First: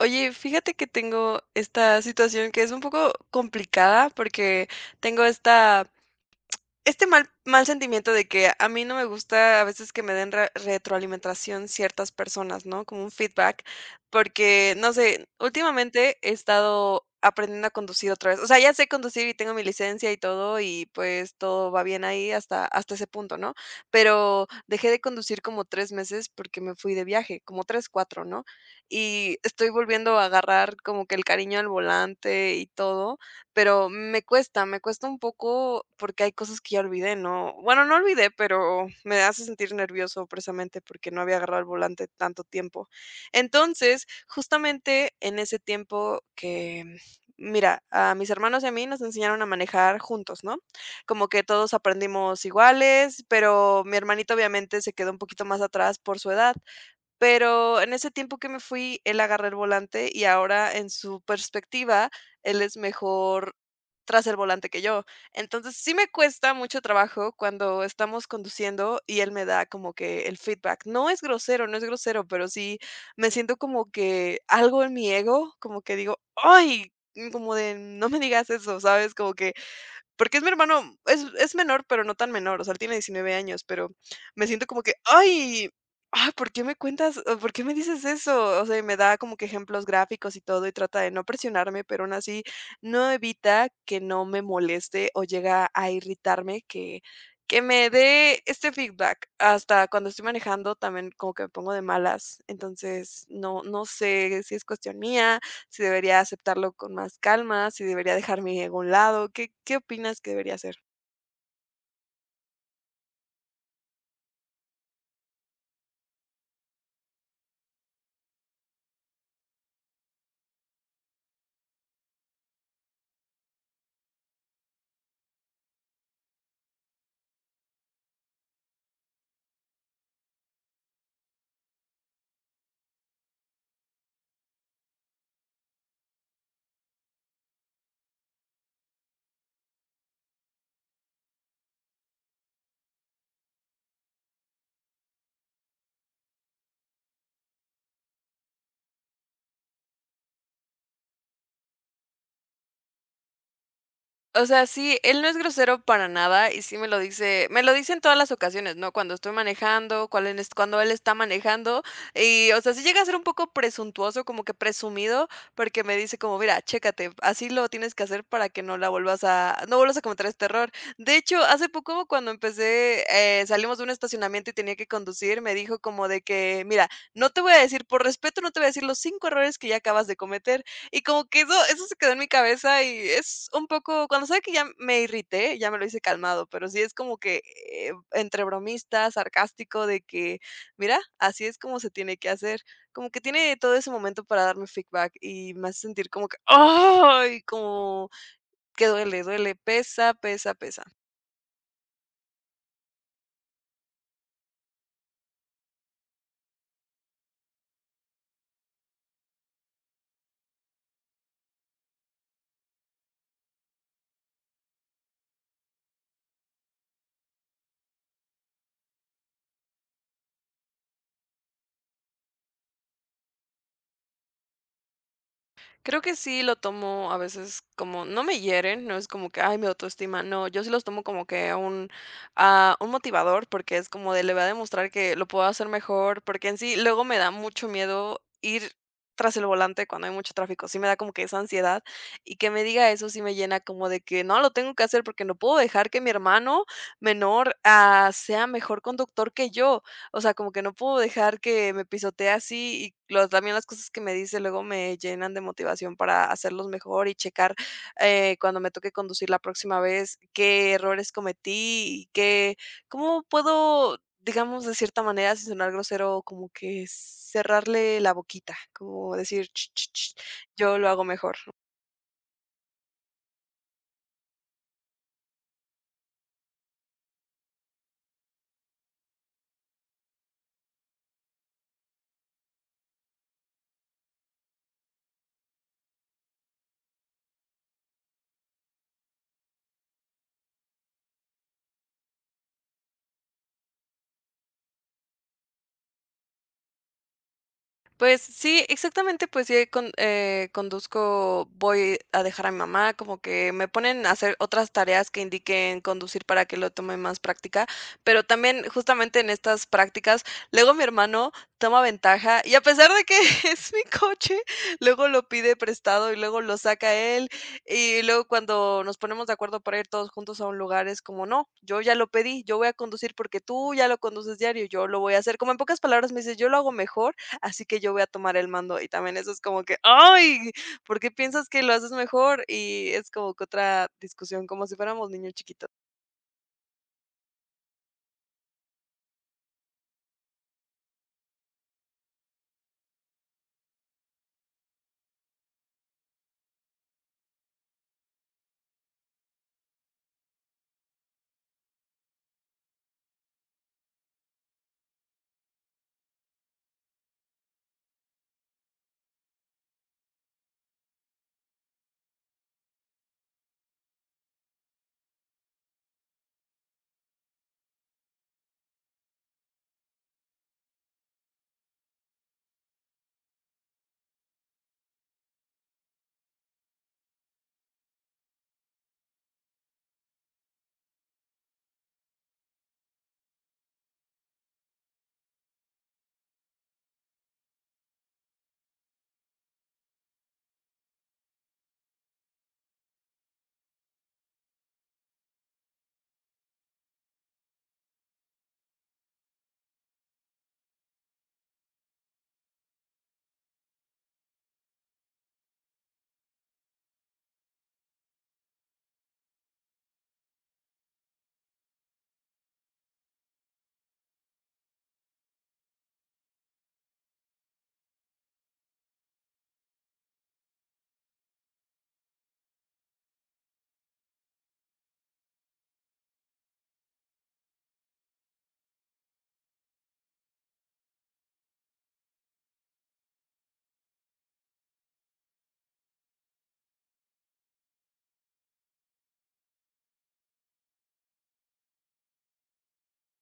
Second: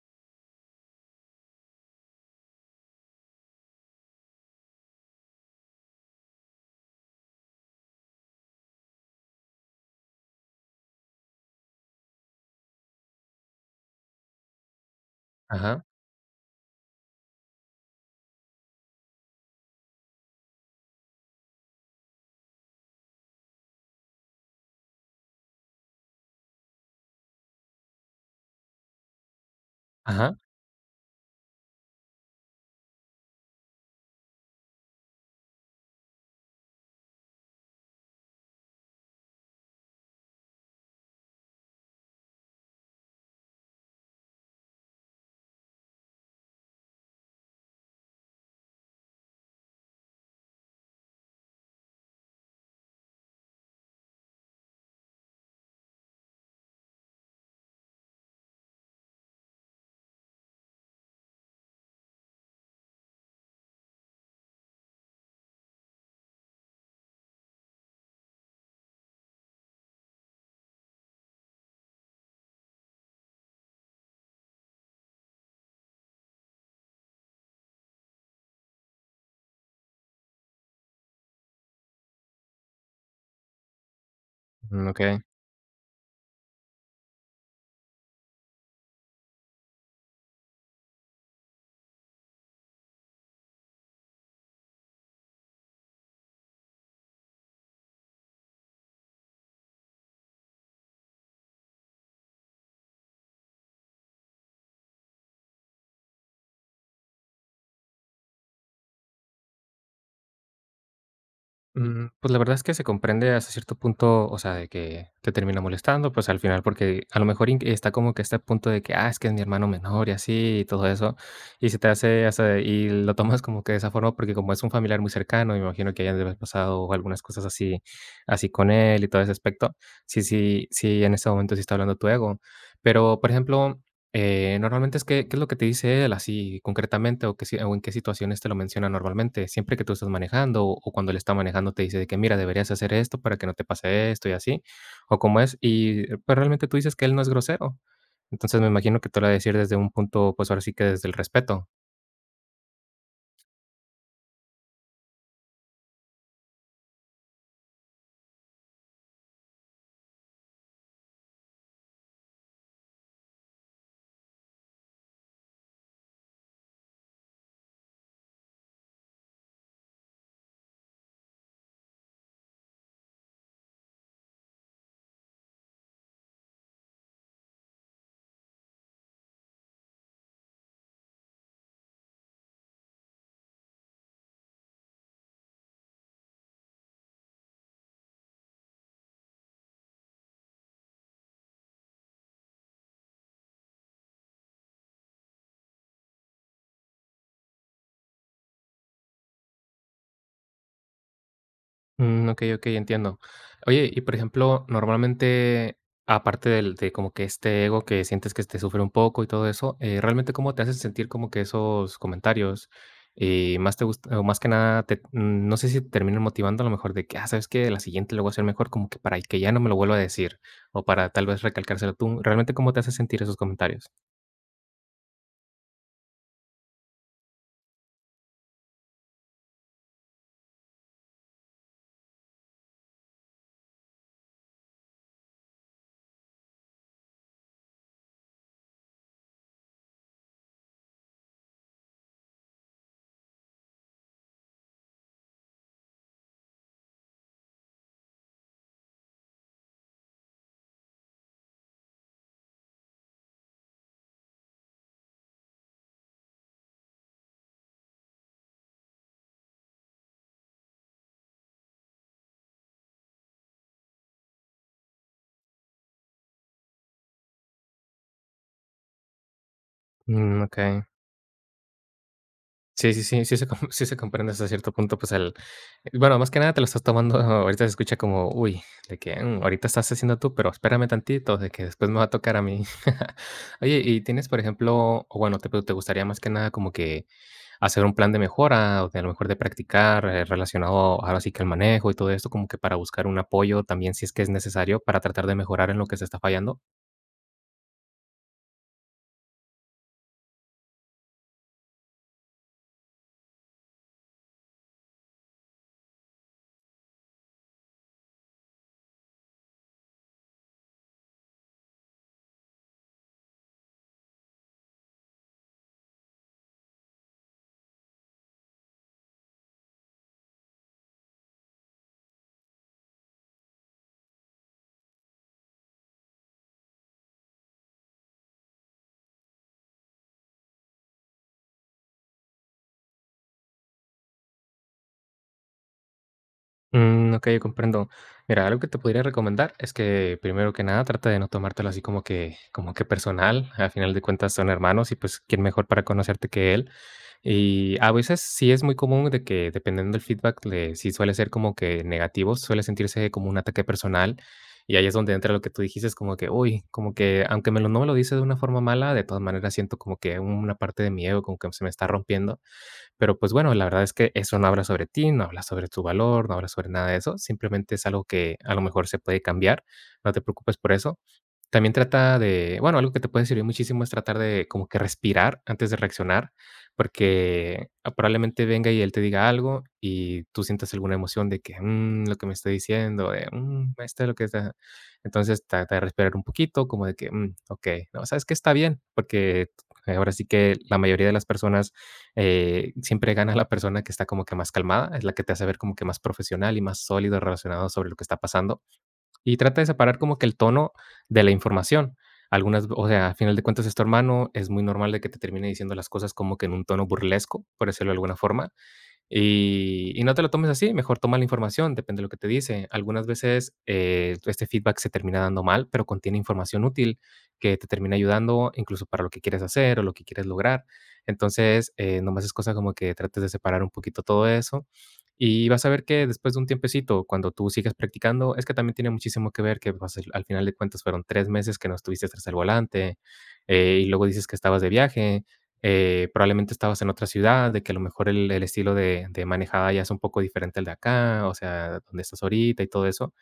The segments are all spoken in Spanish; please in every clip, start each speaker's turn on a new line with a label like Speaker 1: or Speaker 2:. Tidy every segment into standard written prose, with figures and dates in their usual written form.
Speaker 1: Oye, fíjate que tengo esta situación que es un poco complicada porque tengo esta este mal sentimiento de que a mí no me gusta a veces que me den re retroalimentación ciertas personas, ¿no? Como un feedback, porque, no sé,
Speaker 2: Ajá,
Speaker 1: últimamente he estado aprendiendo a conducir otra vez. O sea, ya sé conducir y tengo mi licencia y todo, y pues todo va bien ahí hasta ese punto, ¿no? Pero dejé de conducir como 3 meses porque me fui de viaje, como 3 4, ¿no? Y estoy volviendo a
Speaker 2: ajá,
Speaker 1: agarrar como que el cariño al volante y todo, pero me cuesta un poco porque hay cosas que ya olvidé, ¿no? Bueno, no olvidé, pero me hace sentir nervioso precisamente porque no había agarrado el volante tanto tiempo. Entonces, justamente en ese tiempo que, mira, a mis hermanos y a mí nos enseñaron a manejar juntos, ¿no? Como que todos aprendimos iguales, pero mi hermanito obviamente se quedó un poquito más atrás por su edad. Pero en ese tiempo que me fui, él agarró el volante y ahora en su perspectiva, él es mejor tras el volante que yo. Entonces, sí me cuesta mucho trabajo cuando estamos conduciendo y él me da como que el feedback. No es grosero, no es grosero, pero sí me siento como que algo en mi ego, como que digo, ay, como de no me digas eso, ¿sabes? Como que porque es mi hermano, es menor, pero no tan menor, o sea, él tiene 19 años, pero me siento como
Speaker 2: mm,
Speaker 1: que,
Speaker 2: okey.
Speaker 1: ay, ay, ¿por qué me cuentas, o por qué me dices eso? O sea, y me da como que ejemplos gráficos y todo, y trata de no presionarme, pero aún así no evita que no me moleste o llega a irritarme que me dé este feedback. Hasta cuando estoy manejando también como que me pongo de malas. Entonces, no sé si es cuestión mía, si debería aceptarlo con más calma, si debería dejarme a un lado, ¿qué opinas que debería hacer?
Speaker 2: Pues, la verdad es que se comprende hasta cierto punto, o sea, de que te termina molestando, pues, al final, porque a lo mejor in está como que este punto de que: "Ah, es que es mi hermano menor y así y todo eso", y se te hace, o sea, y lo tomas como que de esa forma, porque como es un familiar muy cercano, me imagino que hayan de haber pasado algunas cosas así así con él y todo ese aspecto. Sí, sí, sí, en ese momento sí está hablando tu ego. Pero, por ejemplo. Normalmente es que, ¿qué es lo que te dice él así concretamente qué si- o en qué situaciones te lo menciona normalmente? Siempre que tú estás manejando o cuando él está manejando te dice de que mira, deberías hacer esto para que no te pase esto y así, o cómo es. Y pues realmente tú dices que él no es grosero. Entonces me imagino que te lo va a decir desde un punto, pues ahora sí que desde el respeto.
Speaker 1: O sea, sí, él no es grosero para nada y sí me lo dice en todas las ocasiones, ¿no? Cuando estoy manejando, cual en es cuando él está manejando y, o sea, sí llega a ser un poco presuntuoso, como que presumido, porque me dice como, mira, chécate, así lo tienes que hacer para que no la vuelvas a, no vuelvas a cometer este error. De hecho, hace poco cuando empecé, salimos de un estacionamiento y tenía que conducir, me dijo como de que, mira, no te voy a decir, por respeto, no te voy a decir los cinco errores que ya acabas de cometer, y como que eso se quedó en mi cabeza y es un poco cuando sabe que ya me irrité, ya me lo hice calmado, pero sí es como que, entre bromista, sarcástico, de que: "Mira, así es como se tiene que hacer". Como que tiene todo ese momento para darme feedback y me hace sentir como que, ¡ay!, como que duele, duele, pesa, pesa, pesa.
Speaker 2: Mm, okey, okey, entiendo. Oye, y por ejemplo, normalmente, aparte del de como que este ego que sientes que te sufre un poco y todo eso, ¿realmente cómo te hacen sentir como que esos comentarios? Y más te gusta o más que nada te no sé si te terminan motivando a lo mejor de que, ah, ¿sabes que La siguiente lo voy a hacer mejor, como que para que ya no me lo vuelva a decir, o para tal vez recalcárselo tú. ¿Realmente cómo te hace sentir esos comentarios?
Speaker 1: Creo que sí lo tomo a veces como, no me hieren, no es como que, ay, mi autoestima, no, yo sí los tomo como que un, ah, un motivador, porque es como de, le voy a demostrar que lo puedo hacer mejor, porque en sí luego me da mucho miedo ir tras el volante cuando hay mucho tráfico, sí me da como que esa ansiedad y que me diga eso sí me llena como de que no, lo tengo que hacer porque no puedo dejar que mi hermano menor, ah, sea mejor conductor que yo. O sea, como que no puedo dejar que me pisotee así, y lo también las cosas que me dice luego me llenan de motivación para hacerlos mejor y checar, cuando me toque conducir la próxima vez, qué errores cometí y qué, cómo puedo, digamos, de cierta manera, sin sonar grosero, como que cerrarle la boquita, como decir: "Ch, ch, ch,
Speaker 2: Mm,
Speaker 1: yo
Speaker 2: okey.
Speaker 1: lo hago mejor".
Speaker 2: Sí, sí, sí, sí se com sí se comprende hasta cierto punto, pues, el bueno, más que nada te lo estás tomando ahorita se escucha como, uy, de que, ahorita estás haciendo tú, pero espérame tantito, de que después me va a tocar a mí. Oye, y tienes, por ejemplo, o bueno, te gustaría más que nada como que hacer un plan de mejora, o de a lo mejor de practicar, relacionado ahora sí que el manejo y todo esto, como que para buscar un apoyo también, si es que es necesario, para tratar de mejorar en lo que se está fallando.
Speaker 1: Pues sí, exactamente, pues yo conduzco, voy a dejar a mi mamá, como que me ponen a hacer otras tareas que indiquen conducir para que lo tome más práctica, pero también justamente en estas prácticas, luego mi hermano toma ventaja y a pesar de que es mi coche, luego lo pide prestado y luego lo saca él, y luego cuando nos ponemos de acuerdo para ir todos juntos a un lugar es como, no, yo ya lo pedí, yo voy a conducir porque tú ya lo conduces diario, yo lo voy a hacer, como en pocas palabras me dice, yo lo hago mejor, así que yo voy a tomar el mando. Y también eso es como que, ay, ¿por qué piensas que lo haces mejor? Y es como que otra discusión, como si fuéramos niños chiquitos.
Speaker 2: Mm, okey, comprendo. Mira, algo que te podría recomendar es que, primero que nada, trata de no tomártelo así como que personal. Al final de cuentas son hermanos y, pues, quién mejor para conocerte que él. Y a veces sí es muy común de que, dependiendo del feedback, le sí suele ser como que negativo, suele sentirse como un ataque personal. Y ahí es donde entra lo que tú dijiste, es como que, uy, como que aunque me lo no me lo dice de una forma mala, de todas maneras siento como que una parte de mi ego como que se me está rompiendo. Pero, pues, bueno, la verdad es que eso no habla sobre ti, no habla sobre tu valor, no habla sobre nada de eso, simplemente es algo que a lo mejor se puede cambiar, no te preocupes por eso. También trata de bueno, algo que te puede servir muchísimo es tratar de como que respirar antes de reaccionar, porque, probablemente venga y él te diga algo y tú sientas alguna emoción de que, lo que me está diciendo, de, esto es lo que está. Entonces trata de respirar un poquito como de que, mm, okey, no, ¿sabes que Está bien, porque ahora sí que la mayoría de las personas siempre gana la persona que está como que más calmada, es la que te hace ver como que más profesional y más sólido relacionado sobre lo que está pasando. Y trata de separar como que el tono de la información. Algunas, o sea, al final de cuentas es tu hermano, es muy normal de que te termine diciendo las cosas como que en un tono burlesco, por decirlo de alguna forma, y no te lo tomes así, mejor toma la información, depende de lo que te dice. Algunas veces, este feedback se termina dando mal, pero contiene información útil que te termina ayudando, incluso para lo que quieres hacer o lo que quieres lograr. Entonces, nomás es cosa como que trates de separar un poquito todo eso, y vas a ver que después de un tiempecito, cuando tú sigas practicando, es que también tiene muchísimo que ver que, pues, al final de cuentas fueron 3 meses que no estuviste tras el volante, y luego dices que estabas de viaje. Probablemente estabas en otra ciudad, de que a lo mejor el estilo de manejada ya es un poco diferente al de acá, o sea, donde estás ahorita y todo eso.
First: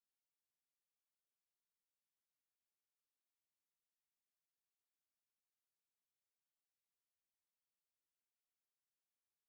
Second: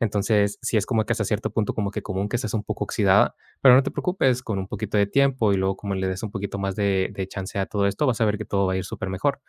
Speaker 2: Entonces, sí es como que hasta cierto punto como que común que estés un poco oxidada, pero no te preocupes, con un poquito de tiempo y luego como le des un poquito más de chance a todo esto, vas a ver que todo va a ir súper mejor.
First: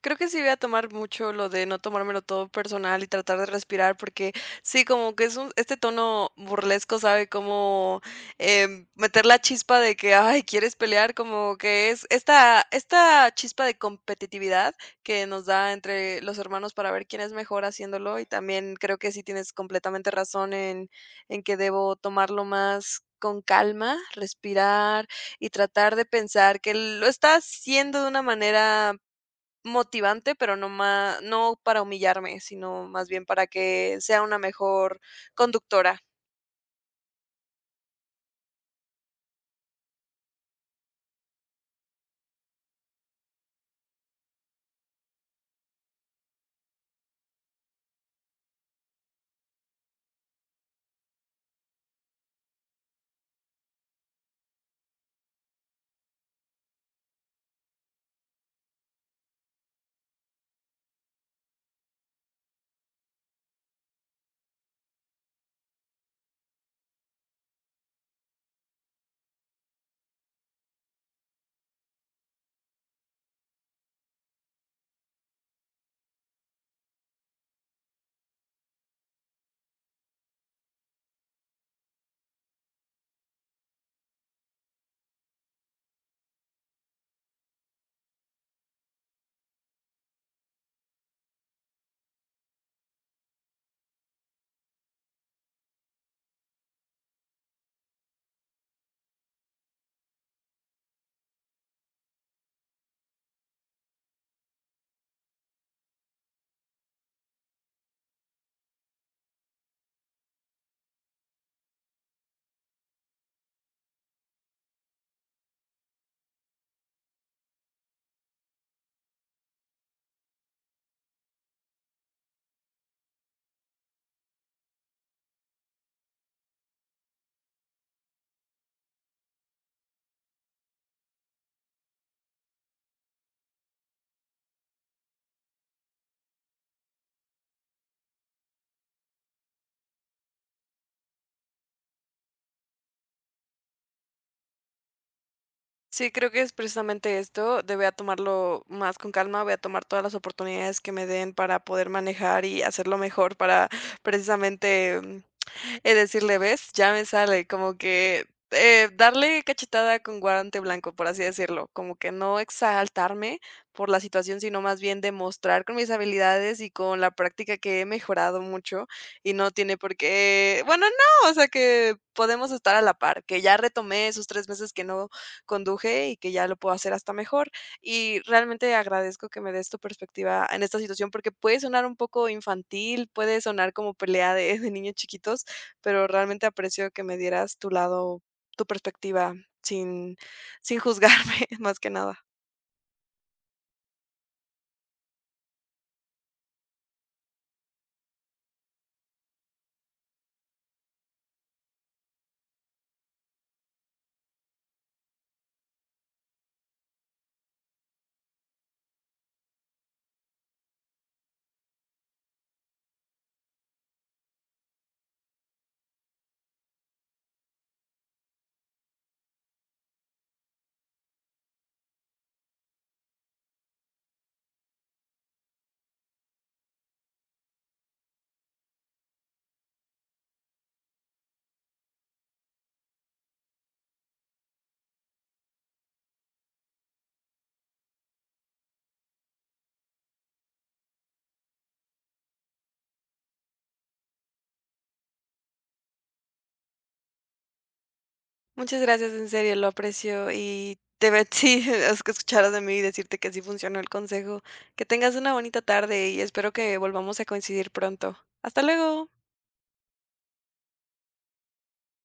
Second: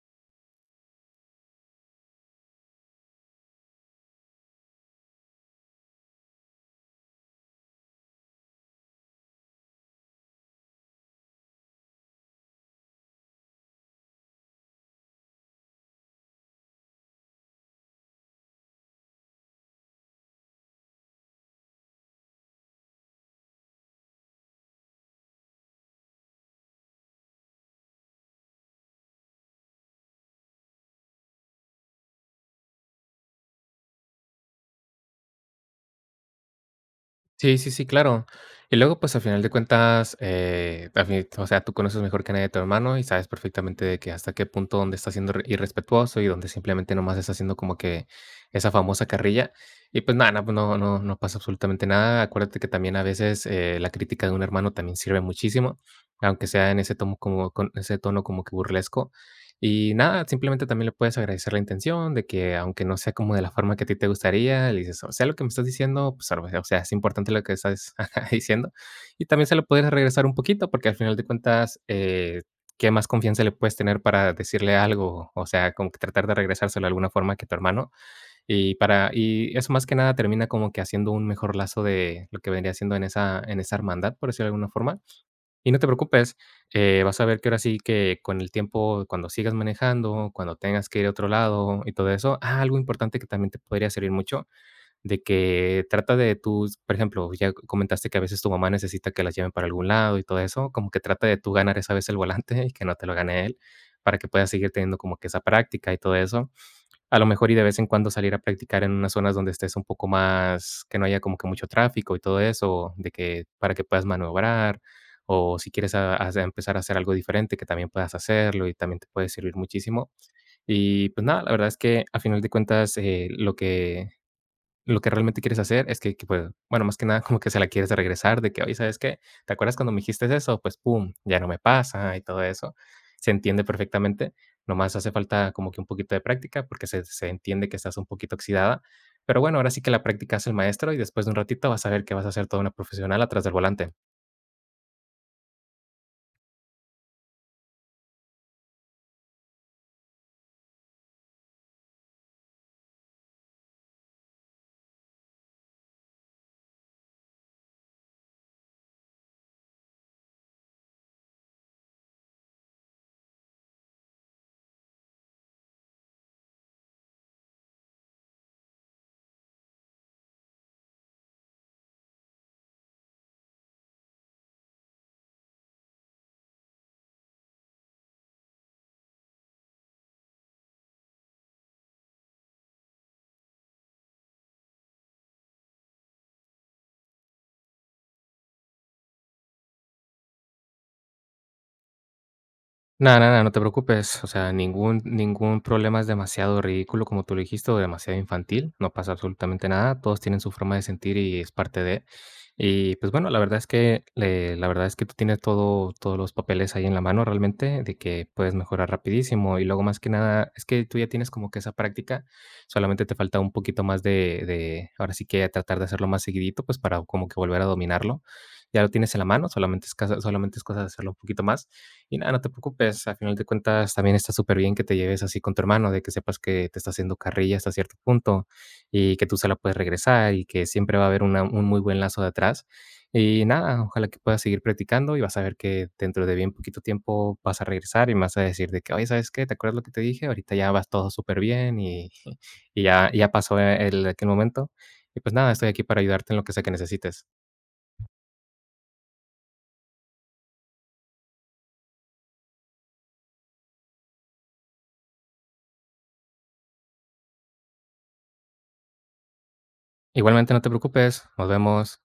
Speaker 1: Creo que sí voy a tomar mucho lo de no tomármelo todo personal y tratar de respirar, porque sí, como que es un, este tono burlesco, ¿sabe? Como meter la chispa de que, ay, quieres pelear, como que es esta chispa de competitividad que nos da entre los hermanos para ver quién es mejor haciéndolo. Y también creo que sí tienes completamente razón en que debo tomarlo más con calma, respirar y tratar de pensar que lo está haciendo de una manera motivante, pero no para humillarme, sino más bien para que sea una mejor conductora.
Speaker 2: Sí, sí, sí, claro. Y luego, pues, al final de cuentas, a fin o sea, tú conoces mejor que nadie a tu hermano y sabes perfectamente de que hasta qué punto donde está siendo re irrespetuoso y donde simplemente nomás está haciendo como que esa famosa carrilla. Y pues nada, no, pues no pasa absolutamente nada. Acuérdate que también a veces, la crítica de un hermano también sirve muchísimo, aunque sea en ese tono como con ese tono como que burlesco. Y nada, simplemente también le puedes agradecer la intención de que, aunque no sea como de la forma que a ti te gustaría, le dices: "O sea, lo que me estás diciendo, pues, ahora sí, o sea, es importante lo que estás ajá, diciendo". Y también se lo puedes regresar un poquito, porque al final de cuentas, ¿qué más confianza le puedes tener para decirle algo? O sea, como que tratar de regresárselo de alguna forma que tu hermano. Y eso más que nada termina como que haciendo un mejor lazo de lo que vendría siendo en esa hermandad, por decirlo de alguna forma. Y no te preocupes, vas a ver que ahora sí que con el tiempo, cuando sigas manejando, cuando tengas que ir a otro lado y todo eso, ah, algo importante que también te podría servir mucho, de que trata de tus, por ejemplo, ya comentaste que a veces tu mamá necesita que las lleven para algún lado y todo eso, como que trata de tú ganar esa vez el volante y que no te lo gane él, para que puedas seguir teniendo como que esa práctica y todo eso. A lo mejor y de vez en cuando salir a practicar en unas zonas donde estés un poco más que no haya como que mucho tráfico y todo eso, de que para que puedas maniobrar, o si quieres a hace empezar a hacer algo diferente, que también puedas hacerlo y también te puede servir muchísimo. Y, pues, nada, la verdad es que, a final de cuentas, lo que realmente quieres hacer es que pues, bueno, más que nada como que se la quieres regresar de que: "Oye, ¿sabes qué? ¿Te acuerdas cuando me dijiste eso? Pues, pum, ya no me pasa", y todo eso. Se entiende perfectamente, nomás hace falta como que un poquito de práctica, porque se entiende que estás un poquito oxidada, pero bueno, ahora sí que la práctica es el maestro y después de un ratito vas a ver que vas a ser toda una profesional atrás del volante.
Speaker 1: Sí, creo que es precisamente esto, de voy a tomarlo más con calma, voy a tomar todas las oportunidades que me den para poder manejar y hacerlo mejor para precisamente es decirle: "¿Ves? Ya me sale", como que, darle cachetada con guante blanco, por así decirlo, como que no exaltarme por la situación, sino más bien demostrar con mis habilidades y con la práctica que he mejorado mucho, y no tiene por qué, bueno, no, o sea, que podemos estar a la par, que ya retomé esos 3 meses que no conduje y que ya lo puedo hacer hasta mejor. Y realmente agradezco que me des tu perspectiva en esta situación, porque puede sonar un poco infantil, puede sonar como pelea de niños chiquitos, pero realmente aprecio que me dieras tu lado, tu perspectiva sin sin juzgarme, más que nada.
Speaker 2: No, no, no, no te preocupes, o sea, ningún problema es demasiado ridículo, como tú lo dijiste, o demasiado infantil, no pasa absolutamente nada, todos tienen su forma de sentir y es parte de. Y, pues, bueno, la verdad es que tú tienes todos los papeles ahí en la mano realmente, de que puedes mejorar rapidísimo, y luego, más que nada, es que tú ya tienes como que esa práctica, solamente te falta un poquito más de, ahora sí que tratar de hacerlo más seguidito, pues, para como que volver a dominarlo. Ya lo tienes en la mano, solamente es casa solamente es cosa de hacerlo un poquito más. Y nada, no te preocupes, a final de cuentas también está súper bien que te lleves así con tu hermano, de que sepas que te está haciendo carrilla hasta cierto punto y que tú se la puedes regresar y que siempre va a haber un muy buen lazo de atrás. Y nada, ojalá que puedas seguir practicando y vas a ver que dentro de bien poquito tiempo vas a regresar y me vas a decir de que, oye, ¿sabes qué? ¿Te acuerdas lo que te dije? Ahorita ya vas todo súper bien y, y ya, ya pasó el, aquel momento. Y pues nada, estoy aquí para ayudarte en lo que sea que necesites.
Speaker 1: Muchas gracias, en serio, lo aprecio y te ve sí, es que escucharas de mí y decirte que sí funcionó el consejo. Que tengas una bonita tarde y espero que volvamos a coincidir pronto. Hasta luego.
Speaker 2: Igualmente no te preocupes, nos vemos.